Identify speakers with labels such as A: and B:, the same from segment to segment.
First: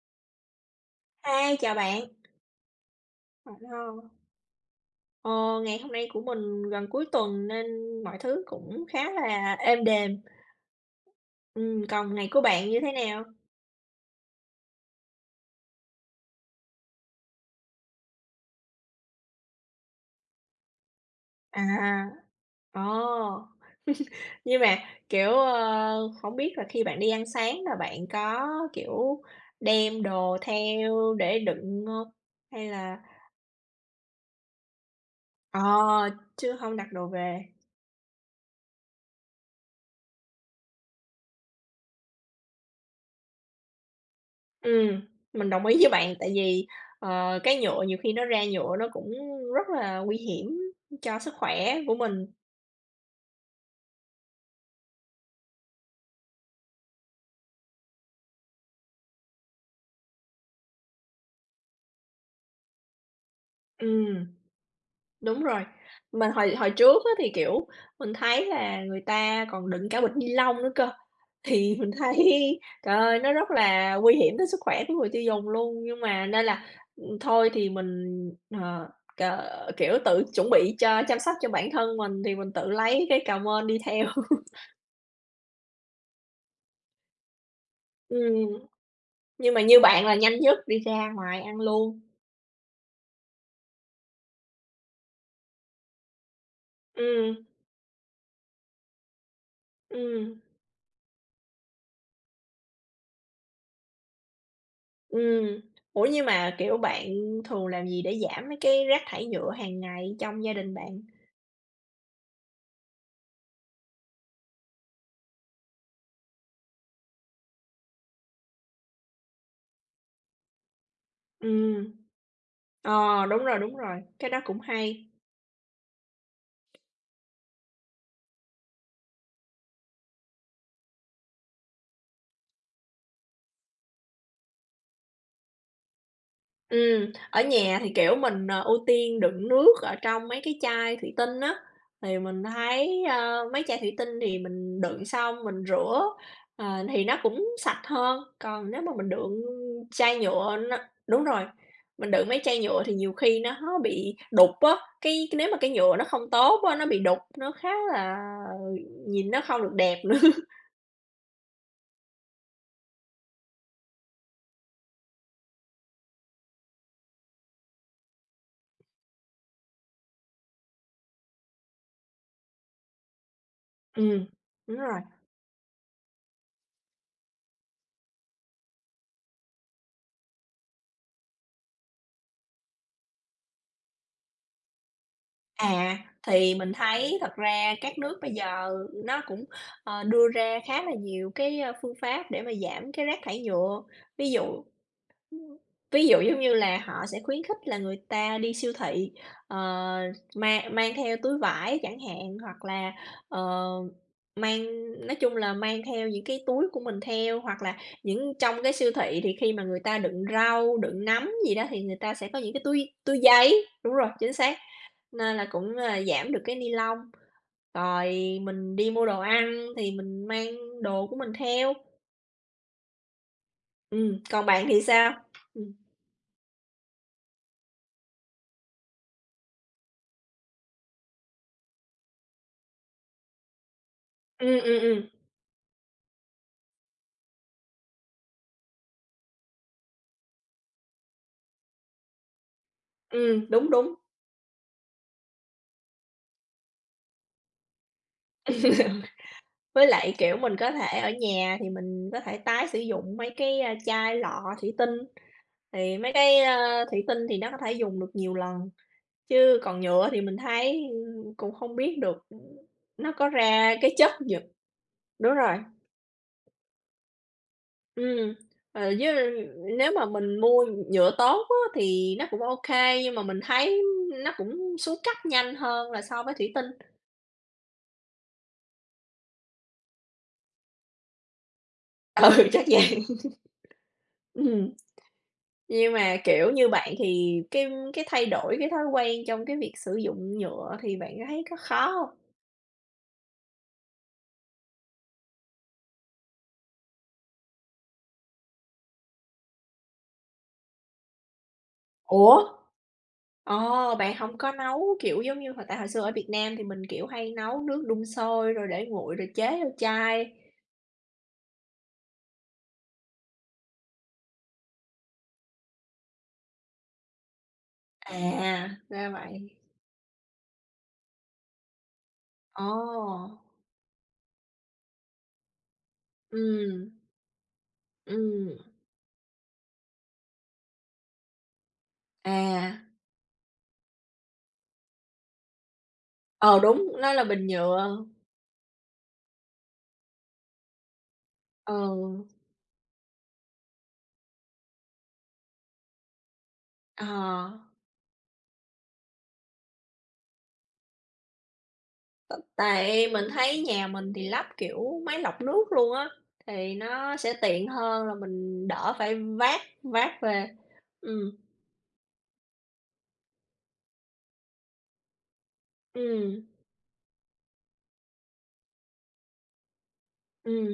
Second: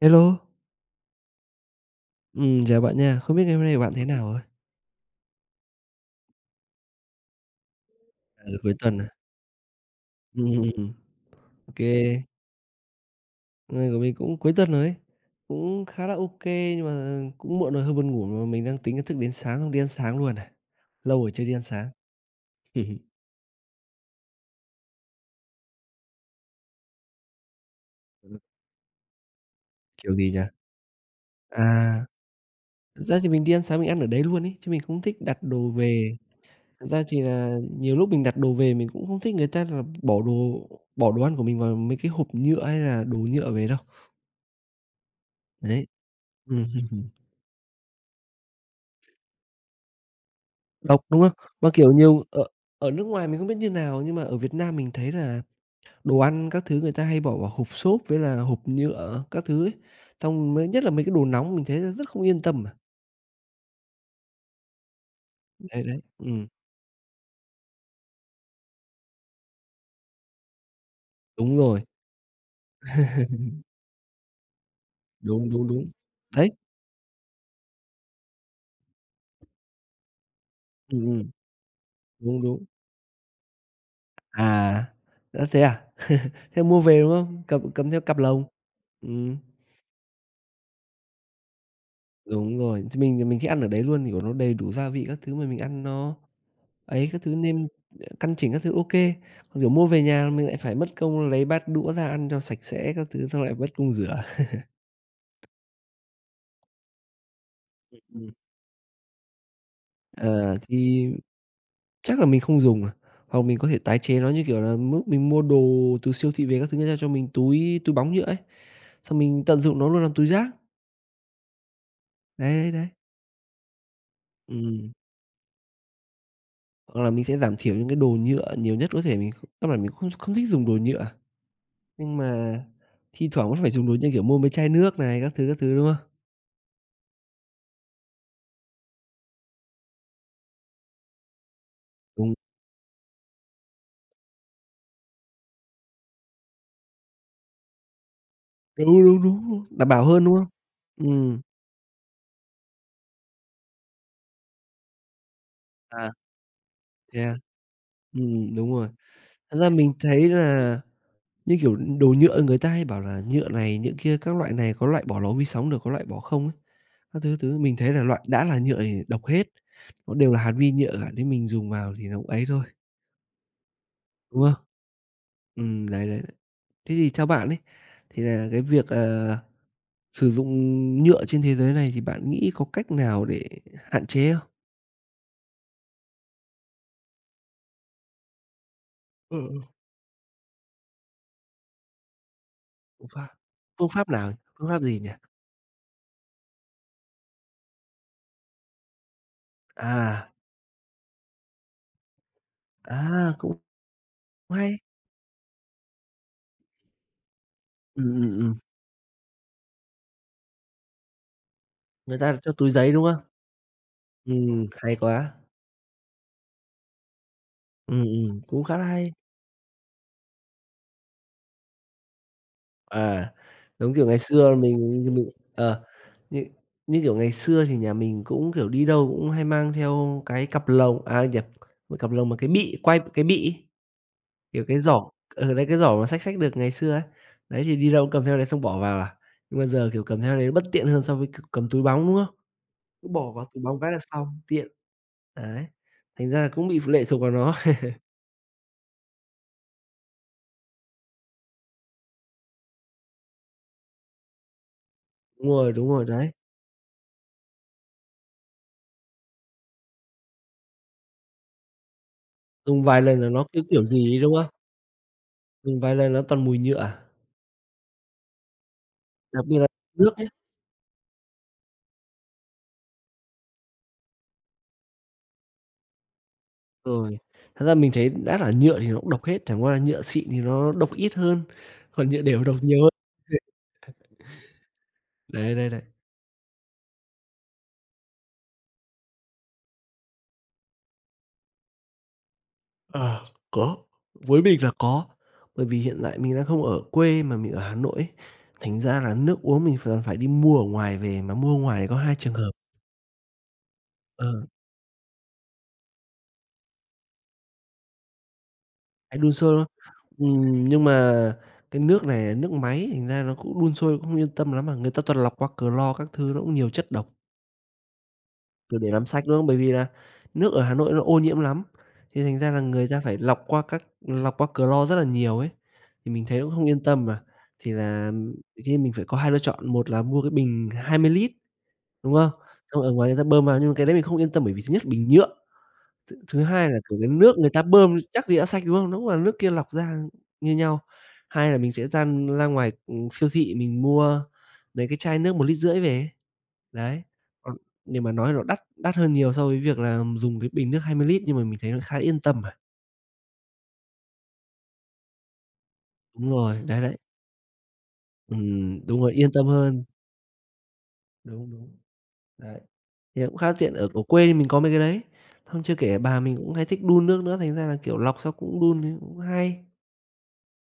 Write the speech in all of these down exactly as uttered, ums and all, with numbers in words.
A: Hello.
B: Hi, chào bạn.
A: Ừm, chào bạn nha, không biết ngày hôm nay của bạn thế
B: [unintelligible]
A: nào ạ?
B: Ờ, ngày hôm nay của mình gần cuối tuần nên mọi thứ
A: Ừ, cuối
B: cũng
A: tuần à.
B: khá là êm đềm.
A: Ừm. Ô
B: Ừm, còn
A: kê.
B: ngày của bạn như thế nào?
A: Hôm nay của mình cũng cuối tuần rồi ấy, cũng khá là ô kê nhưng mà cũng muộn rồi hơi buồn ngủ mà mình đang tính là thức đến sáng xong đi ăn sáng luôn này, lâu rồi chưa đi
B: À,
A: ăn sáng.
B: à. Ồ, nhưng mà, kiểu, ơ, hổng biết là khi bạn đi ăn sáng mà bạn có, kiểu, đem
A: Kiểu gì
B: đồ
A: nhỉ?
B: theo để đựng
A: À.
B: hông? Hay là
A: Thật ra thì mình đi ăn sáng mình ăn ở đấy luôn ấy, chứ mình không thích đặt
B: Ờ,
A: đồ về.
B: chứ hông
A: Thật
B: đặt
A: ra
B: đồ
A: thì
B: về.
A: là nhiều lúc mình đặt đồ về mình cũng không thích người ta là bỏ đồ bỏ đồ ăn của mình vào mấy cái hộp nhựa, hay là đồ nhựa về đâu.
B: Ừm, mình đồng ý
A: Đấy.
B: với bạn tại
A: Ừm.
B: vì, ờ, cái nhựa nhiều khi nó ra nhựa nó cũng rất là nguy hiểm
A: Độc,
B: cho
A: đúng không?
B: sức
A: Mà,
B: khỏe
A: kiểu,
B: của
A: nhiều
B: mình.
A: ở ở nước ngoài mình không biết như nào nhưng mà ở Việt Nam mình thấy là đồ ăn các thứ người ta hay bỏ vào hộp xốp, với là hộp nhựa các thứ ấy, xong mới nhất là mấy cái đồ nóng mình thấy rất không yên tâm mà.
B: Ừm. Đúng rồi.
A: Hay đấy,
B: Mình
A: ừm.
B: hồi hồi trước á thì, kiểu, mình thấy là người ta còn đựng cả bịch ni lông nữa cơ.
A: Đúng
B: Thì
A: rồi.
B: mình thấy trời ơi, nó rất là nguy hiểm tới sức khỏe của người tiêu dùng
A: Đúng, đúng,
B: luôn.
A: đúng.
B: Nhưng mà nên
A: Đấy.
B: là, ừm, thôi thì mình, ờ, k kiểu, tự chuẩn bị
A: Ừ,
B: cho chăm
A: ừm.
B: sóc cho bản thân mình thì
A: Đúng,
B: mình
A: đúng.
B: tự lấy cái mên đi theo.
A: À, ơ, thế à? Thế mua về, đúng không? Cầm cầm theo cặp lồng.
B: Ừm,
A: Ừm.
B: nhưng mà như bạn là nhanh nhất đi ra ngoài ăn luôn.
A: Đúng rồi, thì mình thì mình thích ăn ở đấy luôn vì nó đầy đủ gia vị các thứ, mà mình ăn nó ấy các thứ,
B: Ừm.
A: nêm căn chỉnh các thứ OK. Kiểu mua về nhà mà
B: Ừm.
A: mình lại phải mất công lấy bát đũa ra ăn cho sạch sẽ các thứ xong lại mất công rửa.
B: Ừm. Ủa nhưng mà, kiểu, bạn thường làm
A: Ừm,
B: gì để
A: ừm.
B: giảm mấy cái rác thải nhựa hàng ngày trong gia
A: Ờ,
B: đình bạn?
A: thì chắc là mình không dùng rồi, hoặc mình có thể tái chế nó, như kiểu là, mốt mình mua đồ từ siêu thị về các thứ, ta cho mình túi túi bóng nhựa ấy, xong mình tận dụng nó luôn làm túi rác.
B: Ừm.
A: Đấy, đấy, đấy.
B: Ờ, đúng rồi, đúng rồi. Cái đó cũng
A: Ừm.
B: hay.
A: Hoặc là mình sẽ giảm thiểu những cái đồ nhựa nhiều nhất có thể, mình kh căn bản mình không không thích dùng đồ nhựa, nhưng mà thi thoảng vẫn phải dùng đồ như, kiểu, mua mấy chai nước này, các thứ, các thứ, đúng không?
B: Ừm, ở nhà thì, kiểu, mình, ờ, ưu tiên đựng nước ở trong mấy cái chai thủy tinh á thì
A: Đúng.
B: mình thấy, ơ, mấy chai thủy tinh thì mình đựng xong mình rửa, ờ, thì nó cũng sạch hơn, còn nếu
A: Đúng,
B: mà mình
A: đúng, đúng,
B: đựng
A: đúng, đảm bảo
B: chai
A: hơn, đúng không?
B: nhựa nó đúng
A: Ừm.
B: rồi, mình đựng mấy chai nhựa thì nhiều khi nó bị đục á, cái cái nếu mà cái nhựa nó
A: À.
B: không tốt á, nó bị đục,
A: Thế à?
B: nó khá là,
A: Ừm, đúng
B: ừm,
A: rồi,
B: nhìn nó
A: thật
B: không
A: ra
B: được
A: mình
B: đẹp nữa.
A: thấy là, như kiểu, đồ nhựa người ta hay bảo là nhựa này, nhựa kia các loại này, có loại bỏ lò vi sóng được, có loại bỏ không á, các thứ, các thứ mình thấy là loại đã là nhựa thì độc hết, nó đều là hạt vi nhựa cả nên mình dùng vào thì nó cũng ấy thôi.
B: Ừm,
A: Đúng không?
B: đúng rồi.
A: Ừm, đấy, đấy. Thế thì theo bạn ấy thì là cái việc, ờ, sử dụng nhựa trên thế giới này thì bạn nghĩ có cách nào để hạn chế không?
B: À, thì mình thấy thật ra các nước bây giờ nó
A: Ờ,
B: cũng,
A: ờ.
B: ờ, đưa ra khá là nhiều cái, a, phương pháp để mà giảm cái
A: Phương
B: rác
A: pháp,
B: thải nhựa,
A: phương pháp
B: ví
A: nào?
B: dụ
A: Phương pháp gì nhỉ?
B: ví dụ, giống như là, họ sẽ khuyến khích là người ta đi siêu thị, ờ,
A: À!
B: mang mang theo túi vải chẳng hạn, hoặc là,
A: À! Cũng
B: ờ,
A: cũng
B: mang
A: hay.
B: nói chung là mang theo những cái túi của mình theo, hoặc là
A: Ừm,
B: những
A: ừm, ừm.
B: trong cái siêu thị thì khi mà người ta đựng rau, đựng nấm gì đó thì người ta
A: Người
B: sẽ
A: ta là
B: có
A: cho
B: những cái
A: túi
B: túi
A: giấy, đúng
B: túi
A: không?
B: giấy đúng rồi, chính xác,
A: Ừm, hay quá!
B: nên là cũng là giảm được cái nylon,
A: Ừm,
B: rồi
A: ừm, cũng khá
B: mình
A: là
B: đi mua
A: hay!
B: đồ ăn thì mình mang đồ của mình theo.
A: À, giống kiểu ngày
B: Ừm, còn
A: xưa
B: bạn thì
A: mình
B: sao?
A: mình, c đ
B: Ừm.
A: ờ, như như, kiểu, ngày xưa thì nhà mình cũng, kiểu, đi đâu cũng hay mang theo cái cặp lồng à, nhập cái cặp lồng mà cái bị quai của cái bị ấy,
B: Ừm,
A: kiểu, cái
B: ừm, ừm.
A: giỏ, ừ, đấy cái giỏ mà xách xách được ngày xưa ấy, đấy thì đi đâu cũng cầm theo đấy xong bỏ vào à. Nhưng mà giờ, kiểu, cầm theo đấy nó bất tiện hơn so với c cầm túi bóng, đúng không? Cứ bỏ vào
B: Ừm,
A: túi
B: đúng,
A: bóng cái
B: đúng.
A: là xong, tiện. Đấy, thành ra là cũng bị p lệ thuộc vào nó.
B: Với lại, kiểu, mình có thể ở nhà thì mình có thể tái sử dụng mấy cái chai lọ thủy tinh.
A: Đúng rồi, đúng
B: Thì
A: rồi
B: mấy
A: đấy.
B: cái, ơ, thủy tinh thì nó có thể dùng được nhiều lần, chứ còn nhựa thì mình thấy cũng không biết được
A: Dùng vài
B: nó
A: lần là
B: có
A: nó cứ,
B: ra
A: kiểu,
B: cái chất
A: gì ấy, đúng
B: nhựa
A: không?
B: đúng rồi.
A: Dùng vài lần là toàn mùi nhựa à?
B: Ừm, ờ, với
A: Đặc biệt là
B: nếu mà
A: nước ấy.
B: mình mua nhựa tốt á thì nó cũng ô kê, nhưng mà mình thấy nó cũng xuống cấp nhanh hơn là so với thủy tinh.
A: Rồi, thật ra mình thấy cũng đã là nhựa thì nó cũng độc hết, chẳng qua là nhựa xịn thì nó độc ít hơn, còn nhựa đểu
B: Ừ,
A: độc
B: chắc
A: nhiều hơn.
B: vậy. Ừm,
A: Đấy, đấy, đấy.
B: nhưng mà, kiểu, như bạn thì cái cái thay đổi cái thói quen trong cái việc sử dụng nhựa thì bạn thấy có khó không?
A: À, có. Với mình là có, bởi vì hiện lại mình đang không ở quê mà mình ở Hà Nội ấy, thành ra là nước uống mình ph phải đi mua ở ngoài về, mà mua ngoài thì có hai trường
B: Ủa?
A: hợp.
B: Ồ, bạn hông
A: Ờ.
B: có nấu, kiểu, giống như hoặc tại hồi xưa ở Việt Nam thì mình, kiểu, hay nấu nước đun sôi rồi để nguội
A: Hay
B: rồi
A: đun
B: chế
A: sôi, đúng không?
B: vô chai.
A: Ừm, nhưng mà cái nước này nước máy thành ra nó cũng đun sôi cũng không yên tâm lắm mà, người ta toàn lọc qua Clo các thứ, nó cũng nhiều chất độc.
B: À,
A: Ừ, để làm
B: ra
A: sạch, đúng không?
B: vậy.
A: Bởi vì là nước ở Hà Nội nó ô nhiễm lắm, thì thành ra là người ta phải
B: Ồ.
A: lọc qua các lọc qua Clo rất là nhiều ấy, thì mình thấy nó cũng không yên
B: Ừm.
A: tâm mà, thì là, ừm,
B: Ừm
A: khi mình phải có hai lựa chọn, một là mua cái bình hai mươi lít, đúng không?
B: À.
A: Xong ở ngoài người ta bơm vào nhưng mà cái đấy mình không yên tâm bởi vì thứ nhất là bình nhựa, th thứ
B: Ờ,
A: hai là,
B: đúng,
A: kiểu, cái
B: nó là
A: nước
B: bình
A: người ta bơm
B: nhựa.
A: chắc gì đã sạch, đúng không? Đúng là nước kia lọc ra như nhau, hai là mình sẽ ra
B: Ừ.
A: ra ngoài, ừm, siêu thị mình mua mấy cái chai nước một lít rưỡi về. Đấy,
B: Ờ.
A: ừm, nhưng mà nói là nó đắt đắt hơn nhiều so với việc là dùng cái bình nước hai mươi lít, nhưng mà mình thấy nó khá yên tâm à.
B: Tại mình thấy nhà mình thì lắp, kiểu, máy lọc nước luôn á,
A: Đúng rồi,
B: thì
A: đấy, đấy.
B: nó sẽ tiện hơn là mình
A: Ừm,
B: đỡ
A: đúng rồi,
B: phải
A: yên tâm
B: vác
A: hơn.
B: vác về. Ừm.
A: Đúng, đúng, đấy, thì cũng khá là tiện, ở ở, quê mình có mấy cái đấy, xong chưa kể bà mình
B: Ừm.
A: cũng hay thích đun nước nữa, thành ra là, kiểu, lọc xong cũng đun cũng hay.
B: Ừm,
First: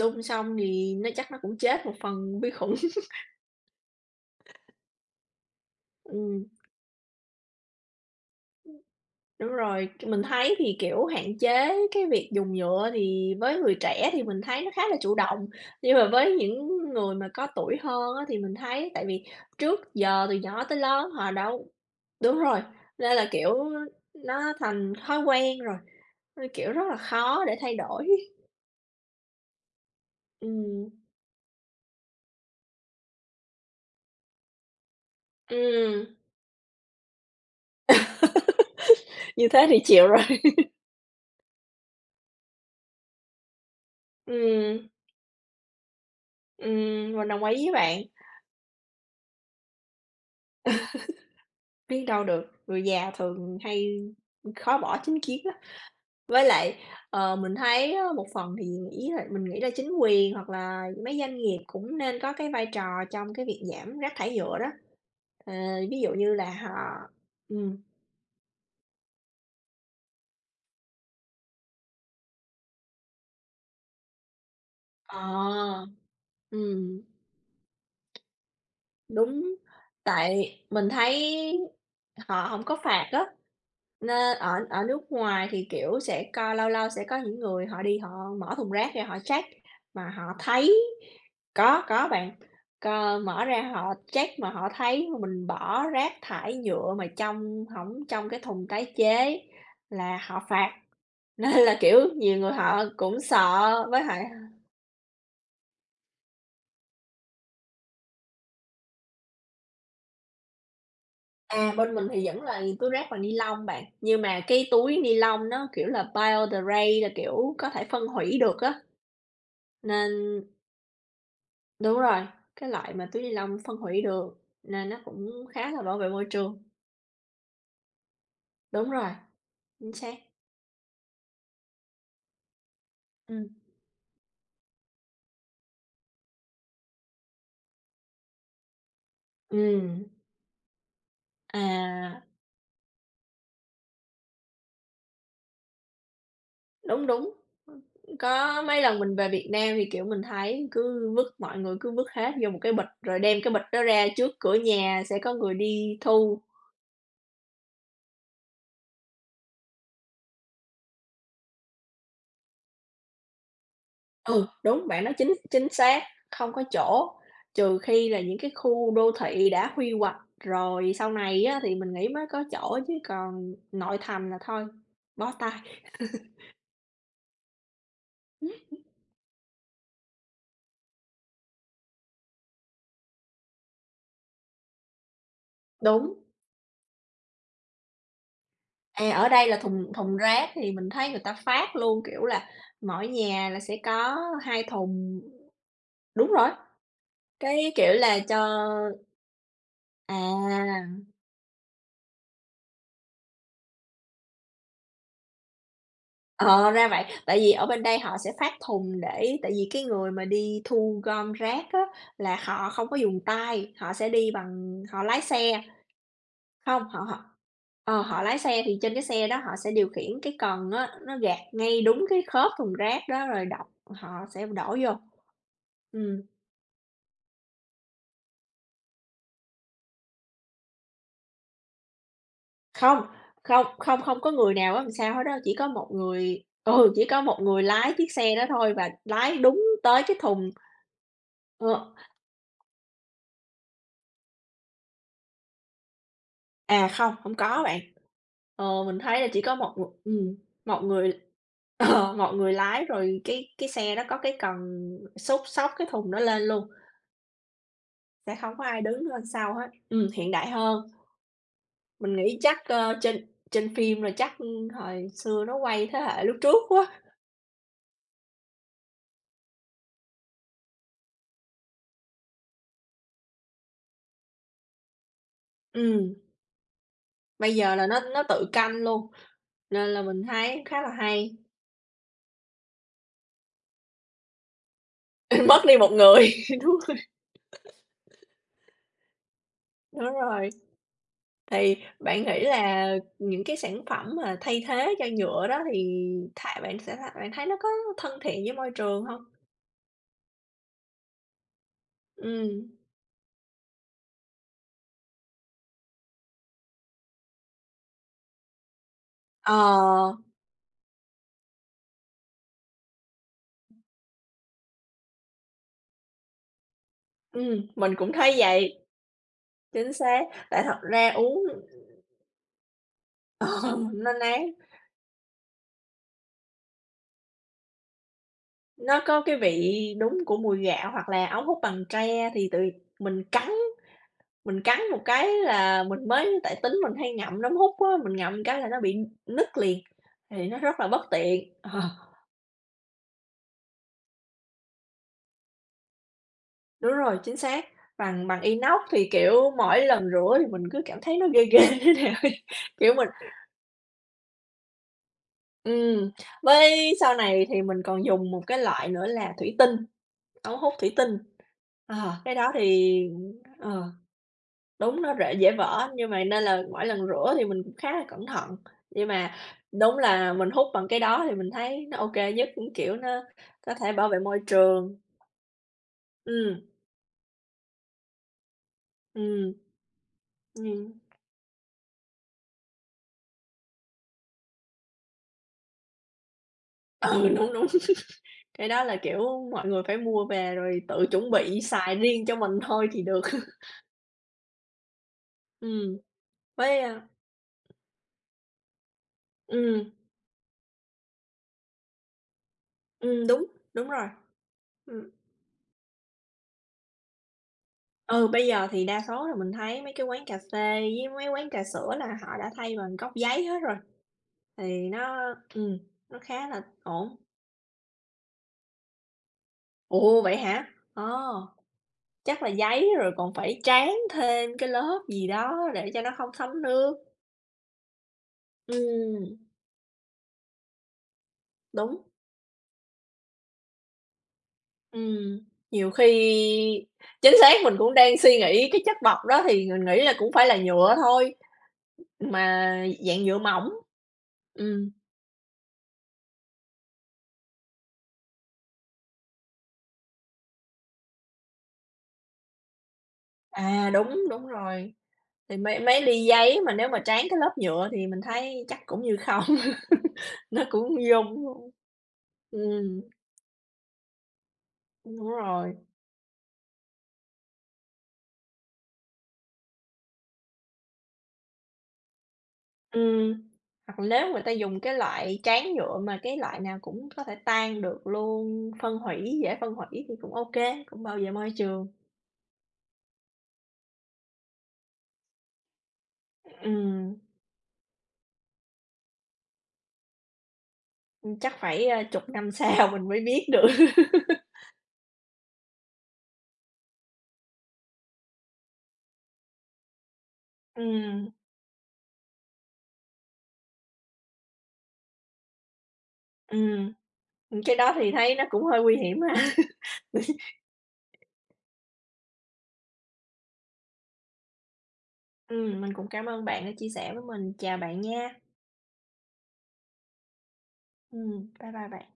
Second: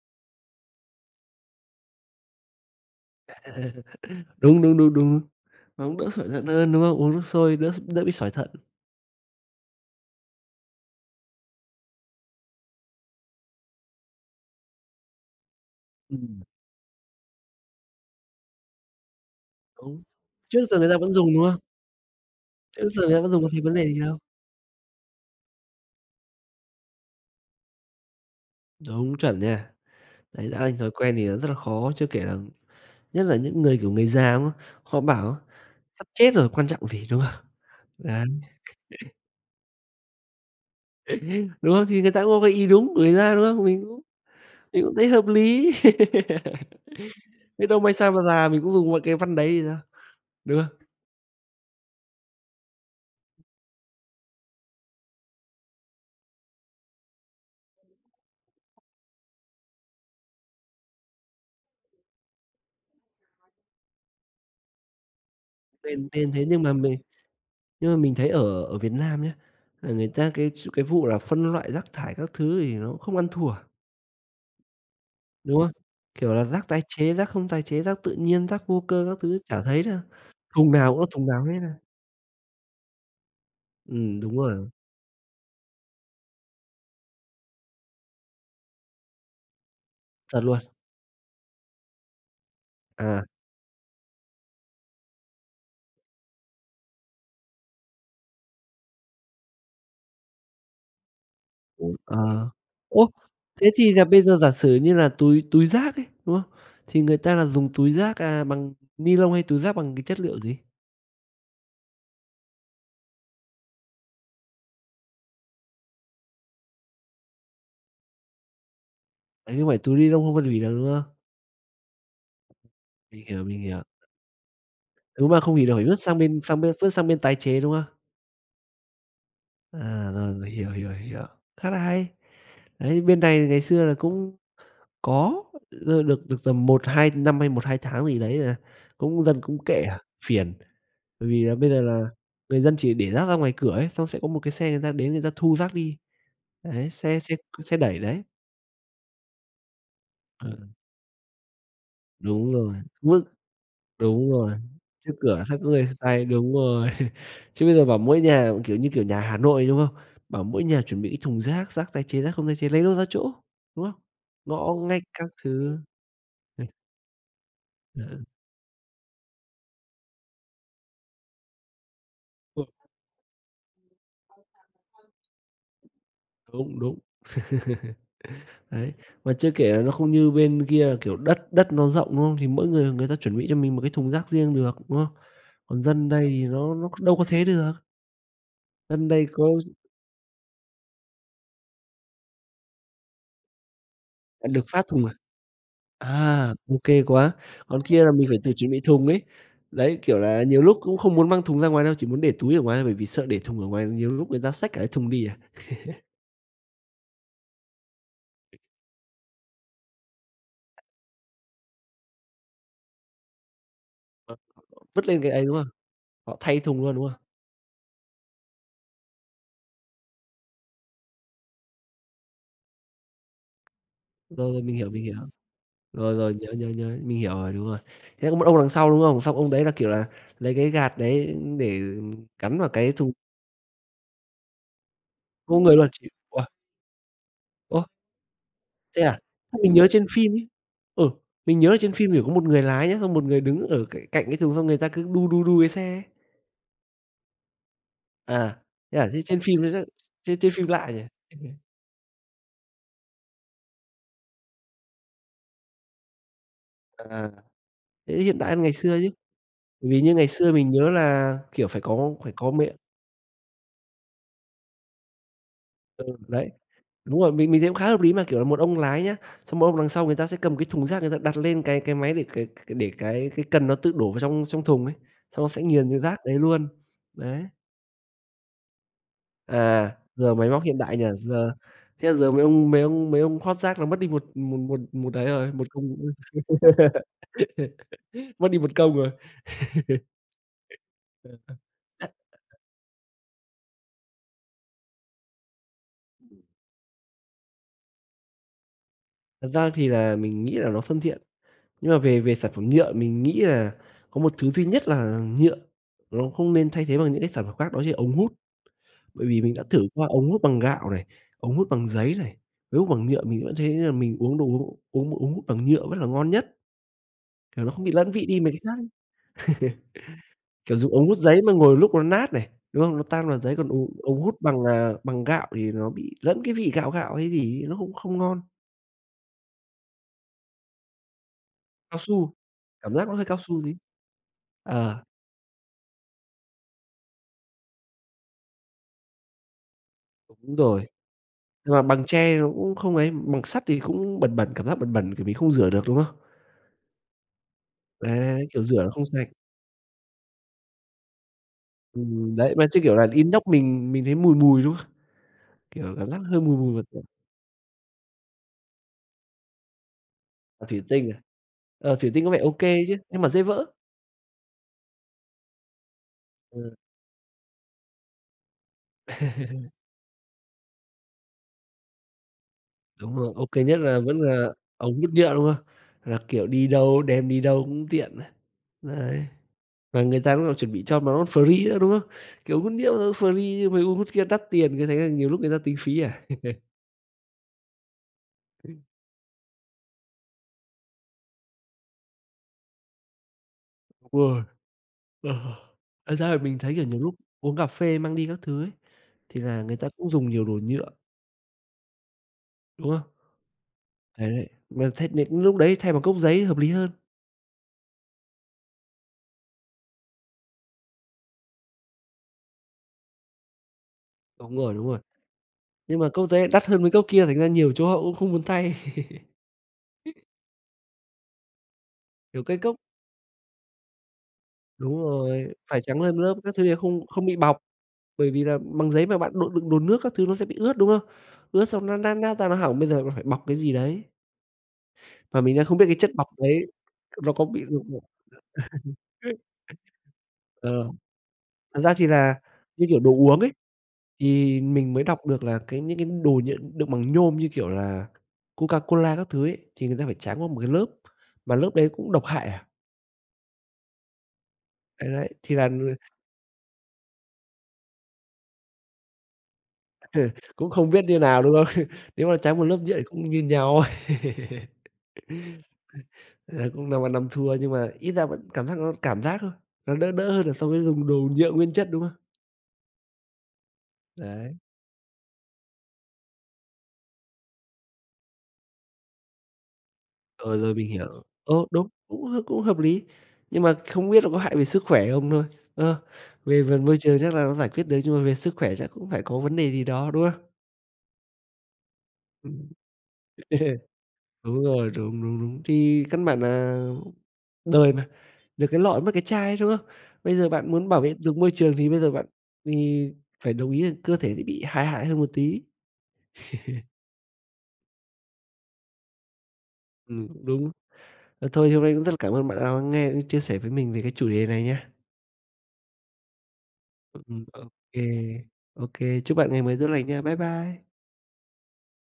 B: đun xong thì nó chắc nó cũng chết một phần vi khuẩn.
A: Đúng, đúng, đúng, đúng, đúng, nó cũng đỡ sỏi
B: Ừm.
A: thận hơn, đúng không? Uống nước sôi đỡ s đỡ bị sỏi thận.
B: Đúng rồi, c mình thấy thì, kiểu, hạn chế cái việc dùng nhựa thì với người trẻ thì mình thấy nó khá là chủ động, nhưng mà với
A: Ừm.
B: những người mà có tuổi hơn á thì mình thấy tại vì trước
A: Đúng,
B: giờ từ
A: trước
B: nhỏ
A: giờ
B: tới
A: người ta
B: lớn
A: vẫn
B: họ
A: dùng, đúng không?
B: đâu đúng rồi,
A: Trước giờ người
B: nên
A: ta
B: là,
A: vẫn dùng có
B: kiểu,
A: thấy vấn đề gì đâu.
B: nó thành thói quen rồi, nó, kiểu, rất là khó để thay đổi.
A: Đúng, chuẩn nha. Đấy, đã thành
B: Ừm.
A: thói quen thì nó rất là khó, chưa kể là nhất là những người, kiểu, người già, đúng không? Họ bảo:
B: Ừm.
A: "Sắp chết rồi quan trọng gì", đúng không? Đấy.
B: Như thế thì chịu rồi.
A: Đúng không? Thì người ta cũng có cái ý đúng của người ta, đúng không? Mình cũng mình
B: Ừm.
A: cũng thấy hợp lý.
B: Ừm, mình đồng ý
A: Biết
B: với
A: đâu mai
B: bạn.
A: sau mà già mình cũng dùng một cái văn đấy thì sao, đúng không?
B: Biết đâu được, người già thường hay, ờ, khó bỏ chính kiến lắm. Với lại, ờ, mình thấy á một phần thì nghĩ là mình nghĩ là chính quyền hoặc là mấy doanh nghiệp cũng nên có cái vai trò trong cái việc giảm rác thải nhựa đó. Ờ, ví
A: Nên
B: dụ
A: nên
B: như
A: thế,
B: là
A: nhưng mà
B: họ
A: mình
B: ừm.
A: nhưng mà mình thấy ở ở Việt Nam nhá, là người ta cái ch cái vụ là phân loại rác thải các thứ thì nó không ăn thua. Đúng không?
B: Ờ.
A: Kiểu là, rác tái
B: Ừm.
A: chế, rác không tái chế, rác tự nhiên, rác vô cơ các thứ
B: Đúng,
A: chả thấy đâu,
B: tại
A: thùng
B: mình
A: nào cũng là thùng nào
B: thấy
A: hết a.
B: họ hổng có phạt á,
A: Ừm,
B: nê
A: đúng
B: ở
A: rồi.
B: ở nước ngoài thì, kiểu, sẽ co lâu lâu sẽ có những người họ đi họ mở thùng rác ra họ check, mà họ
A: Chuẩn luôn.
B: thấy có có bạn, c
A: À.
B: mở ra họ check mà họ thấy mà mình bỏ rác thải nhựa mà trong hổng trong cái thùng tái chế là họ phạt, nên là,
A: Ồ,
B: kiểu,
A: à.
B: nhiều người họ
A: Ủa,
B: cũng
A: thế
B: sợ
A: thì
B: với
A: là
B: hại,
A: bây
B: ơ
A: giờ giả sử như là túi túi rác ấy, đúng không? Thì người ta là dùng túi rác, à, bằng ni-lông hay túi rác bằng cái chất liệu gì?
B: À, bên mình thì vẫn là túi rác bằng nilon bạn, nhưng mà cái túi nilon nó kiểu là biodegrade là, kiểu, có thể phân hủy được á,
A: À, như vậy túi
B: nên
A: nilon không phân huỷ được, đúng không?
B: Đúng rồi, cái loại mà túi
A: Mình hiểu, mình
B: nilon phân
A: hiểu.
B: hủy được nên nó
A: Đúng
B: cũng
A: mà, không hủy
B: khá
A: được
B: là
A: thì
B: bảo
A: vứt
B: vệ
A: sang
B: môi
A: bên sang
B: trường.
A: bên vứt sang bên tái chế, đúng không?
B: Đúng rồi. Chính
A: À!
B: xác.
A: Rồi, mình hiểu, hiểu, hiểu, khá là hay. Đấy, bên này thì
B: Ừm.
A: ngày xưa là cũng có [unintelligible] ơ, được được tầm một hai năm hay một hai tháng gì đấy, à, cũng dần cũng kệ à,
B: Ừm.
A: phiền. Bởi vì là bây giờ là
B: À!
A: người dân chỉ để rác ra ngoài cửa ấy, xong sẽ có một cái xe người ta đến người ta thu rác đi, đấy,
B: Đúng,
A: xe
B: đúng,
A: xe xe đẩy đấy.
B: có mấy lần mình về Việt Nam thì, kiểu, mình thấy
A: [unintelligible]
B: cứ vứt, mọi người cứ vứt hết vô
A: Đúng
B: một cái
A: rồi,
B: bịch, rồi
A: vứt
B: đem cái bịch đó ra trước
A: đúng rồi,
B: cửa nhà
A: trước
B: sẽ có
A: cửa
B: người
A: [unintelligible]
B: đi
A: xách tay
B: thu.
A: đúng rồi, chứ bây giờ bảo mỗi nhà, kiểu như, kiểu, nhà Hà Nội, đúng không? Bảo mỗi nhà chuẩn bị cái thùng rác, rác tái chế, rác không tái chế, lấy đâu ra chỗ, đúng không?
B: Ừ,
A: Ngõ
B: đúng,
A: ngách
B: bạn nói
A: các
B: chính chính
A: thứ.
B: xác, không có
A: [unintelligible]
B: chỗ, trừ khi là
A: [unintelligible]
B: những cái khu đô thị đã huy hoạch rồi sau này á thì mình nghĩ mới có
A: Ồ.
B: chỗ, chứ còn nội thành là thôi, bó tay.
A: Đúng, đúng.
B: [unintelligible]
A: Đấy, và chưa kể là nó không như bên kia là, kiểu, đất đất nó rộng, đúng không? Thì mỗi người người ta chuẩn bị cho mình một cái thùng rác riêng được, đúng không? Còn dân
B: Đúng.
A: đây thì nó nó đâu có thế được. Hân
B: À,
A: đây
B: ở
A: có
B: đây là thùng thùng rác thì mình thấy người ta phát luôn, kiểu là, mỗi nhà là sẽ có
A: À,
B: hai
A: được phát thùng, à,
B: thùng. Đúng rồi,
A: à, OK quá,
B: cái
A: còn
B: kiểu
A: kia là
B: là
A: mình phải
B: cho
A: tự chuẩn bị thùng ấy. Đấy, kiểu là, nhiều lúc
B: À.
A: cũng không muốn mang thùng ra ngoài đâu, chỉ muốn để túi ở ngoài thôi, bởi vì sợ để thùng ở ngoài nhiều lúc người ta xách cả cái thùng đi à.
B: Ờ, ra vậy, tại vì ở bên đây họ sẽ phát thùng để tại vì cái người mà đi thu gom rác á, là họ không có dùng tay, họ sẽ đi
A: Ờ,
B: bằng họ
A: vứt
B: lái
A: lên cái ấy, đúng
B: xe.
A: không? Họ thay thùng
B: Hông,
A: luôn,
B: họ
A: đúng không?
B: họ, ờ, họ lái xe thì trên cái xe đó họ sẽ điều khiển cái cần á, nó gạt ngay đúng cái khớp thùng rác đó rồi đọc họ sẽ
A: Rồi, rồi, mình
B: đổ
A: hiểu,
B: vô.
A: mình hiểu. Rồi,
B: Ừm.
A: rồi, nhớ, nhớ, nhớ, mình hiểu rồi, đúng rồi, thế có một ông đằng sau, đúng không? Xong ông đấy là, kiểu là, lấy cái gạt đấy để gắn vào cái
B: Không,
A: thùng.
B: không, không, không có người nào ở đằng sau hết á,
A: Không
B: chỉ
A: có
B: có
A: người luôn,
B: một
A: chịu.
B: người
A: Wow!
B: ừ, chỉ có một người
A: Ô!
B: lái chiếc xe đó thôi, và
A: Thế à,
B: lái
A: sao
B: đúng
A: mình nhớ
B: tới
A: trên
B: cái
A: phim ấy,
B: thùng
A: ừ, mình nhớ là trên
B: ờ.
A: phim, kiểu, có một người lái nhá, xong một người đứng ở cạnh cạnh cái thùng xong người ta cứ đu, đu, đu cái xe ấy.
B: À, không, hông có bạn.
A: À,
B: Ờ,
A: thế
B: mình
A: à,
B: thấy
A: thế
B: là
A: trên
B: chỉ có
A: phim nó
B: một
A: rất
B: một ừm,
A: trên trên phim
B: một
A: lạ nhỉ?
B: người, ờ, một người lái rồi cái cái xe nó có cái cần xúc, xốc cái thùng đó lên luôn.
A: À, thế
B: Sẽ
A: hiện đại
B: không
A: hơn
B: có
A: ngày
B: ai
A: xưa
B: đứng
A: chứ,
B: ở sau hết,
A: bởi vì
B: ừm,
A: như ngày
B: hiện đại
A: xưa mình
B: hơn.
A: nhớ là, kiểu, phải có,
B: Mình
A: p hải
B: nghĩ
A: có
B: chắc,
A: mẹ.
B: ơ, trên trên phim rồi chắc, ừm, thời xưa nó quay thế
A: Ừ,
B: hệ lúc
A: đấy,
B: trước quá.
A: đúng rồi, mình mình thấy cũng khá hợp lý mà. Kiểu là một ông lái nhá, xong một ông đằng sau người ta sẽ cầm cái thùng rác, người ta đặt lên cái cái máy để cái c để cái cái cần nó tự đổ vào trong trong thùng ấy, xong nó sẽ nghiền ra
B: Ừm.
A: rác đấy luôn, đấy.
B: Bây giờ là nó nó tự canh luôn, nên
A: À,
B: là mình
A: giờ máy móc
B: thấy
A: hiện
B: khá là
A: đại nhỉ,
B: hay.
A: giờ thế là giờ mấy ông mấy ông mấy ông hót rác là mất đi một một một một ấy
B: Ừm,
A: rồi,
B: mất
A: một
B: đi một
A: thùng
B: người. Đúng rồi.
A: Mất đi một công rồi. Ờ ha.
B: Đúng rồi. Thì bạn nghĩ
A: [unintelligible]
B: là những cái sản phẩm mà thay thế cho nhựa đó, thì thà bạn sẽ thà bạn thấy nó có thân thiện với môi trường hông?
A: Thật ra thì là mình nghĩ là nó thân thiện, nhưng mà về về sản
B: Ừm.
A: phẩm nhựa mình nghĩ là có một thứ duy nhất là nhựa nó không nên thay thế bằng những cái sản phẩm khác, đó chính là ống hút. Bởi vì mình đã thử qua
B: Ờ.
A: ống hút bằng gạo này, ống hút bằng giấy này, ống hút bằng nhựa mình vẫn thấy là mình uống đồ uống uống ống hút bằng nhựa vẫn là ngon nhất. Kiểu,
B: Ừm,
A: nó không bị
B: mình
A: lẫn
B: cũng
A: vị
B: thấy
A: đi mấy cái khác
B: vậy.
A: ấy,
B: Chính xác, tại thật
A: kiểu, dùng ống
B: ra
A: hút giấy
B: uống
A: mà ngồi lúc nó nát này, đúng không? Nó tan vào
B: Ờ,
A: giấy còn uống
B: nó
A: ống hút
B: nán.
A: bằng, à, bằng gạo, thì nó bị lẫn cái vị gạo, gạo hay gì ấy nó không không ngon.
B: Nó có cái vị đúng của mùi gạo hoặc là ống hút bằng
A: Cao
B: tre
A: su,
B: thì từ
A: cảm giác nó hơi
B: mình
A: cao
B: cắn
A: su tí.
B: mình cắn một
A: Ờ.
B: cái là mình mới tại tính mình hay ngậm ống hút á, mình ngậm cái là nó bị nứt liền, thì
A: Đúng
B: nó rất
A: rồi,
B: là bất tiện,
A: nhưng
B: ờ.
A: mà bằng tre nó cũng không ấy, bằng sắt thì cũng bẩn bẩn, cảm giác bẩn bẩn tại vì không rửa được, đúng không?
B: Đúng rồi, chính xác, bằng bằng
A: Đấy, kiểu,
B: inox
A: rửa nó không
B: thì,
A: sạch.
B: kiểu, mỗi lần rửa thì mình cứ cảm thấy nó ghê ghê thế nào
A: Ừm,
B: ấy,
A: đấy, mà chứ,
B: kiểu,
A: kiểu, là
B: mình
A: inox mình mình thấy mùi mùi, đúng không? Kiểu,
B: Ừm,
A: cảm giác hơi mùi mùi mà,
B: với
A: kiểu
B: sau này thì mình còn dùng một cái loại nữa là thủy tinh, ống
A: Ờ,
B: hút
A: thuỷ
B: thủy
A: tinh
B: tinh.
A: à? Ờ, thủy
B: Ờ,
A: tinh có
B: cái
A: vẻ ô
B: đó
A: kê chứ,
B: thì
A: nhưng mà dễ vỡ.
B: ờ, đúng nó rễ dễ vỡ á, nhưng mà nên là
A: Ừ.
B: mỗi lần rửa thì mình cũng khá là cẩn thận. Nhưng mà đúng là mình hút bằng cái đó thì mình thấy nó ô kê nhất, cũng, kiểu, nó
A: Đúng rồi, ô kê
B: có
A: nhất
B: thể
A: là
B: bảo vệ
A: vẫn
B: môi
A: là
B: trường.
A: ống hút nhựa, đúng không? Là, kiểu,
B: Ừm.
A: đi đâu, đem đi đâu cũng tiện ấy. Đấy,
B: Ừm.
A: và người ta cũng còn chuẩn bị cho
B: Ừm.
A: mà nó free nữa, đúng không? Kiểu, hút nhựa, ơ, free chứ mấy ống hút kia đắt tiền cứ thế là nhiều lúc người ta tính phí à.
B: Ừ, đúng, đúng. Cái đó là, kiểu, mọi người phải mua về rồi tự chuẩn bị xài riêng cho mình thôi thì được.
A: Ôi. Ờ, ờ,
B: Ừm,
A: thật ra thì mình thấy,
B: với,
A: kiểu, nhiều
B: a
A: lúc uống cà phê mang đi các thứ ấy thì là người ta
B: Ừm.
A: cũng dùng nhiều đồ nhựa. Đúng không?
B: Ừm, đúng, đúng rồi.
A: Đấy, đấy, mà thấy
B: Ừm.
A: này lúc đấy thay bằng cốc giấy hợp lý hơn.
B: Ừ, bây giờ thì đa số là mình thấy mấy cái quán cà phê với mấy quán trà sữa là họ đã thay bằng cốc giấy hết rồi,
A: Đúng rồi, đúng
B: thì
A: rồi,
B: nó ừm,
A: nhưng mà
B: nó
A: cốc giấy
B: khá
A: lại
B: là
A: đắt hơn mấy cốc
B: ổn.
A: kia, thành ra nhiều chỗ họ cũng không muốn thay.
B: Ồ, vậy hả? Ơ,
A: Kiểu,
B: chắc là
A: cái cốc
B: giấy rồi còn phải tráng thêm cái
A: Đúng
B: lớp gì
A: rồi,
B: đó
A: phải
B: để
A: tráng
B: cho nó
A: lên một
B: không
A: lớp các thứ
B: thấm
A: thì
B: nước.
A: không không bị bọc, bởi vì là bằng giấy mà bạn,
B: Ừm.
A: đồ đựng đồ nước các thứ nó sẽ bị ướt, đúng không? Ướt xong nó
B: Đúng.
A: nát nát ra, nó hỏng, bây giờ là phải bọc cái gì đấy. Và
B: Ừm,
A: mình đang không biết
B: nhiều
A: cái chất bọc đấy
B: khi
A: nó
B: chính
A: có
B: xác
A: bị
B: mình cũng
A: [unintelligible]
B: đang suy nghĩ cái chất bọc đó thì mình nghĩ là cũng phải là
A: ờ,
B: nhựa thôi,
A: thật ra thì là
B: mà
A: như, kiểu, đồ
B: dạng nhựa
A: uống ấy,
B: mỏng.
A: thì
B: Ừm.
A: mình mới đọc được là cái những cái đồ nh đựng bằng nhôm như, kiểu, là Coca-Cola các thứ ấy, thì người ta phải tráng qua một cái lớp mà lớp đấy cũng độc hại à.
B: À, đúng, đúng rồi.
A: Đấy đấy, thì
B: Thì
A: là
B: mấy
A: ng
B: mấy ly giấy mà nếu mà tráng cái lớp nhựa thì mình thấy chắc cũng như không, nó
A: Cũng
B: cũng
A: không biết như
B: vô
A: nào, đúng không?
B: bụng.
A: Nếu mà tráng một lớp nhựa
B: Ừm.
A: cũng như nhau.
B: Đúng rồi.
A: Ờ, cũng năm ăn năm thua nhưng mà ít ra vẫn cảm giác nó cảm giác thôi, nó đỡ đỡ hơn là so với dùng đồ nhựa nguyên chất, đúng không?
B: Ừm, hoặc là nếu người ta
A: Đấy.
B: dùng cái loại tráng nhựa mà cái loại nào cũng có thể tan được luôn, phân hủy dễ phân hủy thì cũng OK,
A: Ờ, rồi mình
B: cũng
A: hiểu,
B: bảo vệ môi
A: ồ,
B: trường.
A: đúng, cũng h cũng hợp lý, nhưng mà không biết là có hại về sức khỏe không thôi. Ơ, về phần môi
B: Ừm.
A: trường chắc là nó giải quyết được nhưng mà về sức khỏe chắc cũng phải có vấn đề gì đó, đúng không?
B: Ừm, chắc phải, ờ, chục năm
A: Ừm.
B: sau mình mới biết được.
A: Đúng rồi, đúng, đúng, đúng thì căn bản nà đời mà, được cái lọ mất cái chai, đúng không? Bây giờ bạn muốn bảo vệ
B: Ừm.
A: được môi trường, thì bây giờ bạn vì phải đồng ý là cơ thể dễ bị hại hại hơn một tí.
B: Ừm. Ưm, cái đó thì thấy nó cũng hơi nguy hiểm ha.
A: Ừm, cũng đúng. À, thôi thì hôm nay cũng rất là cảm ơn bạn đã lắng nghe cũng như chia sẻ với mình về cái chủ đề này nha.
B: Ừm, mình cũng cảm ơn bạn đã chia sẻ với
A: Ừm,
B: mình, chào
A: OK,
B: bạn nha.
A: OK. Chúc bạn ngày mới tốt lành nha. Bye bye.
B: Ừm, bye bye bạn.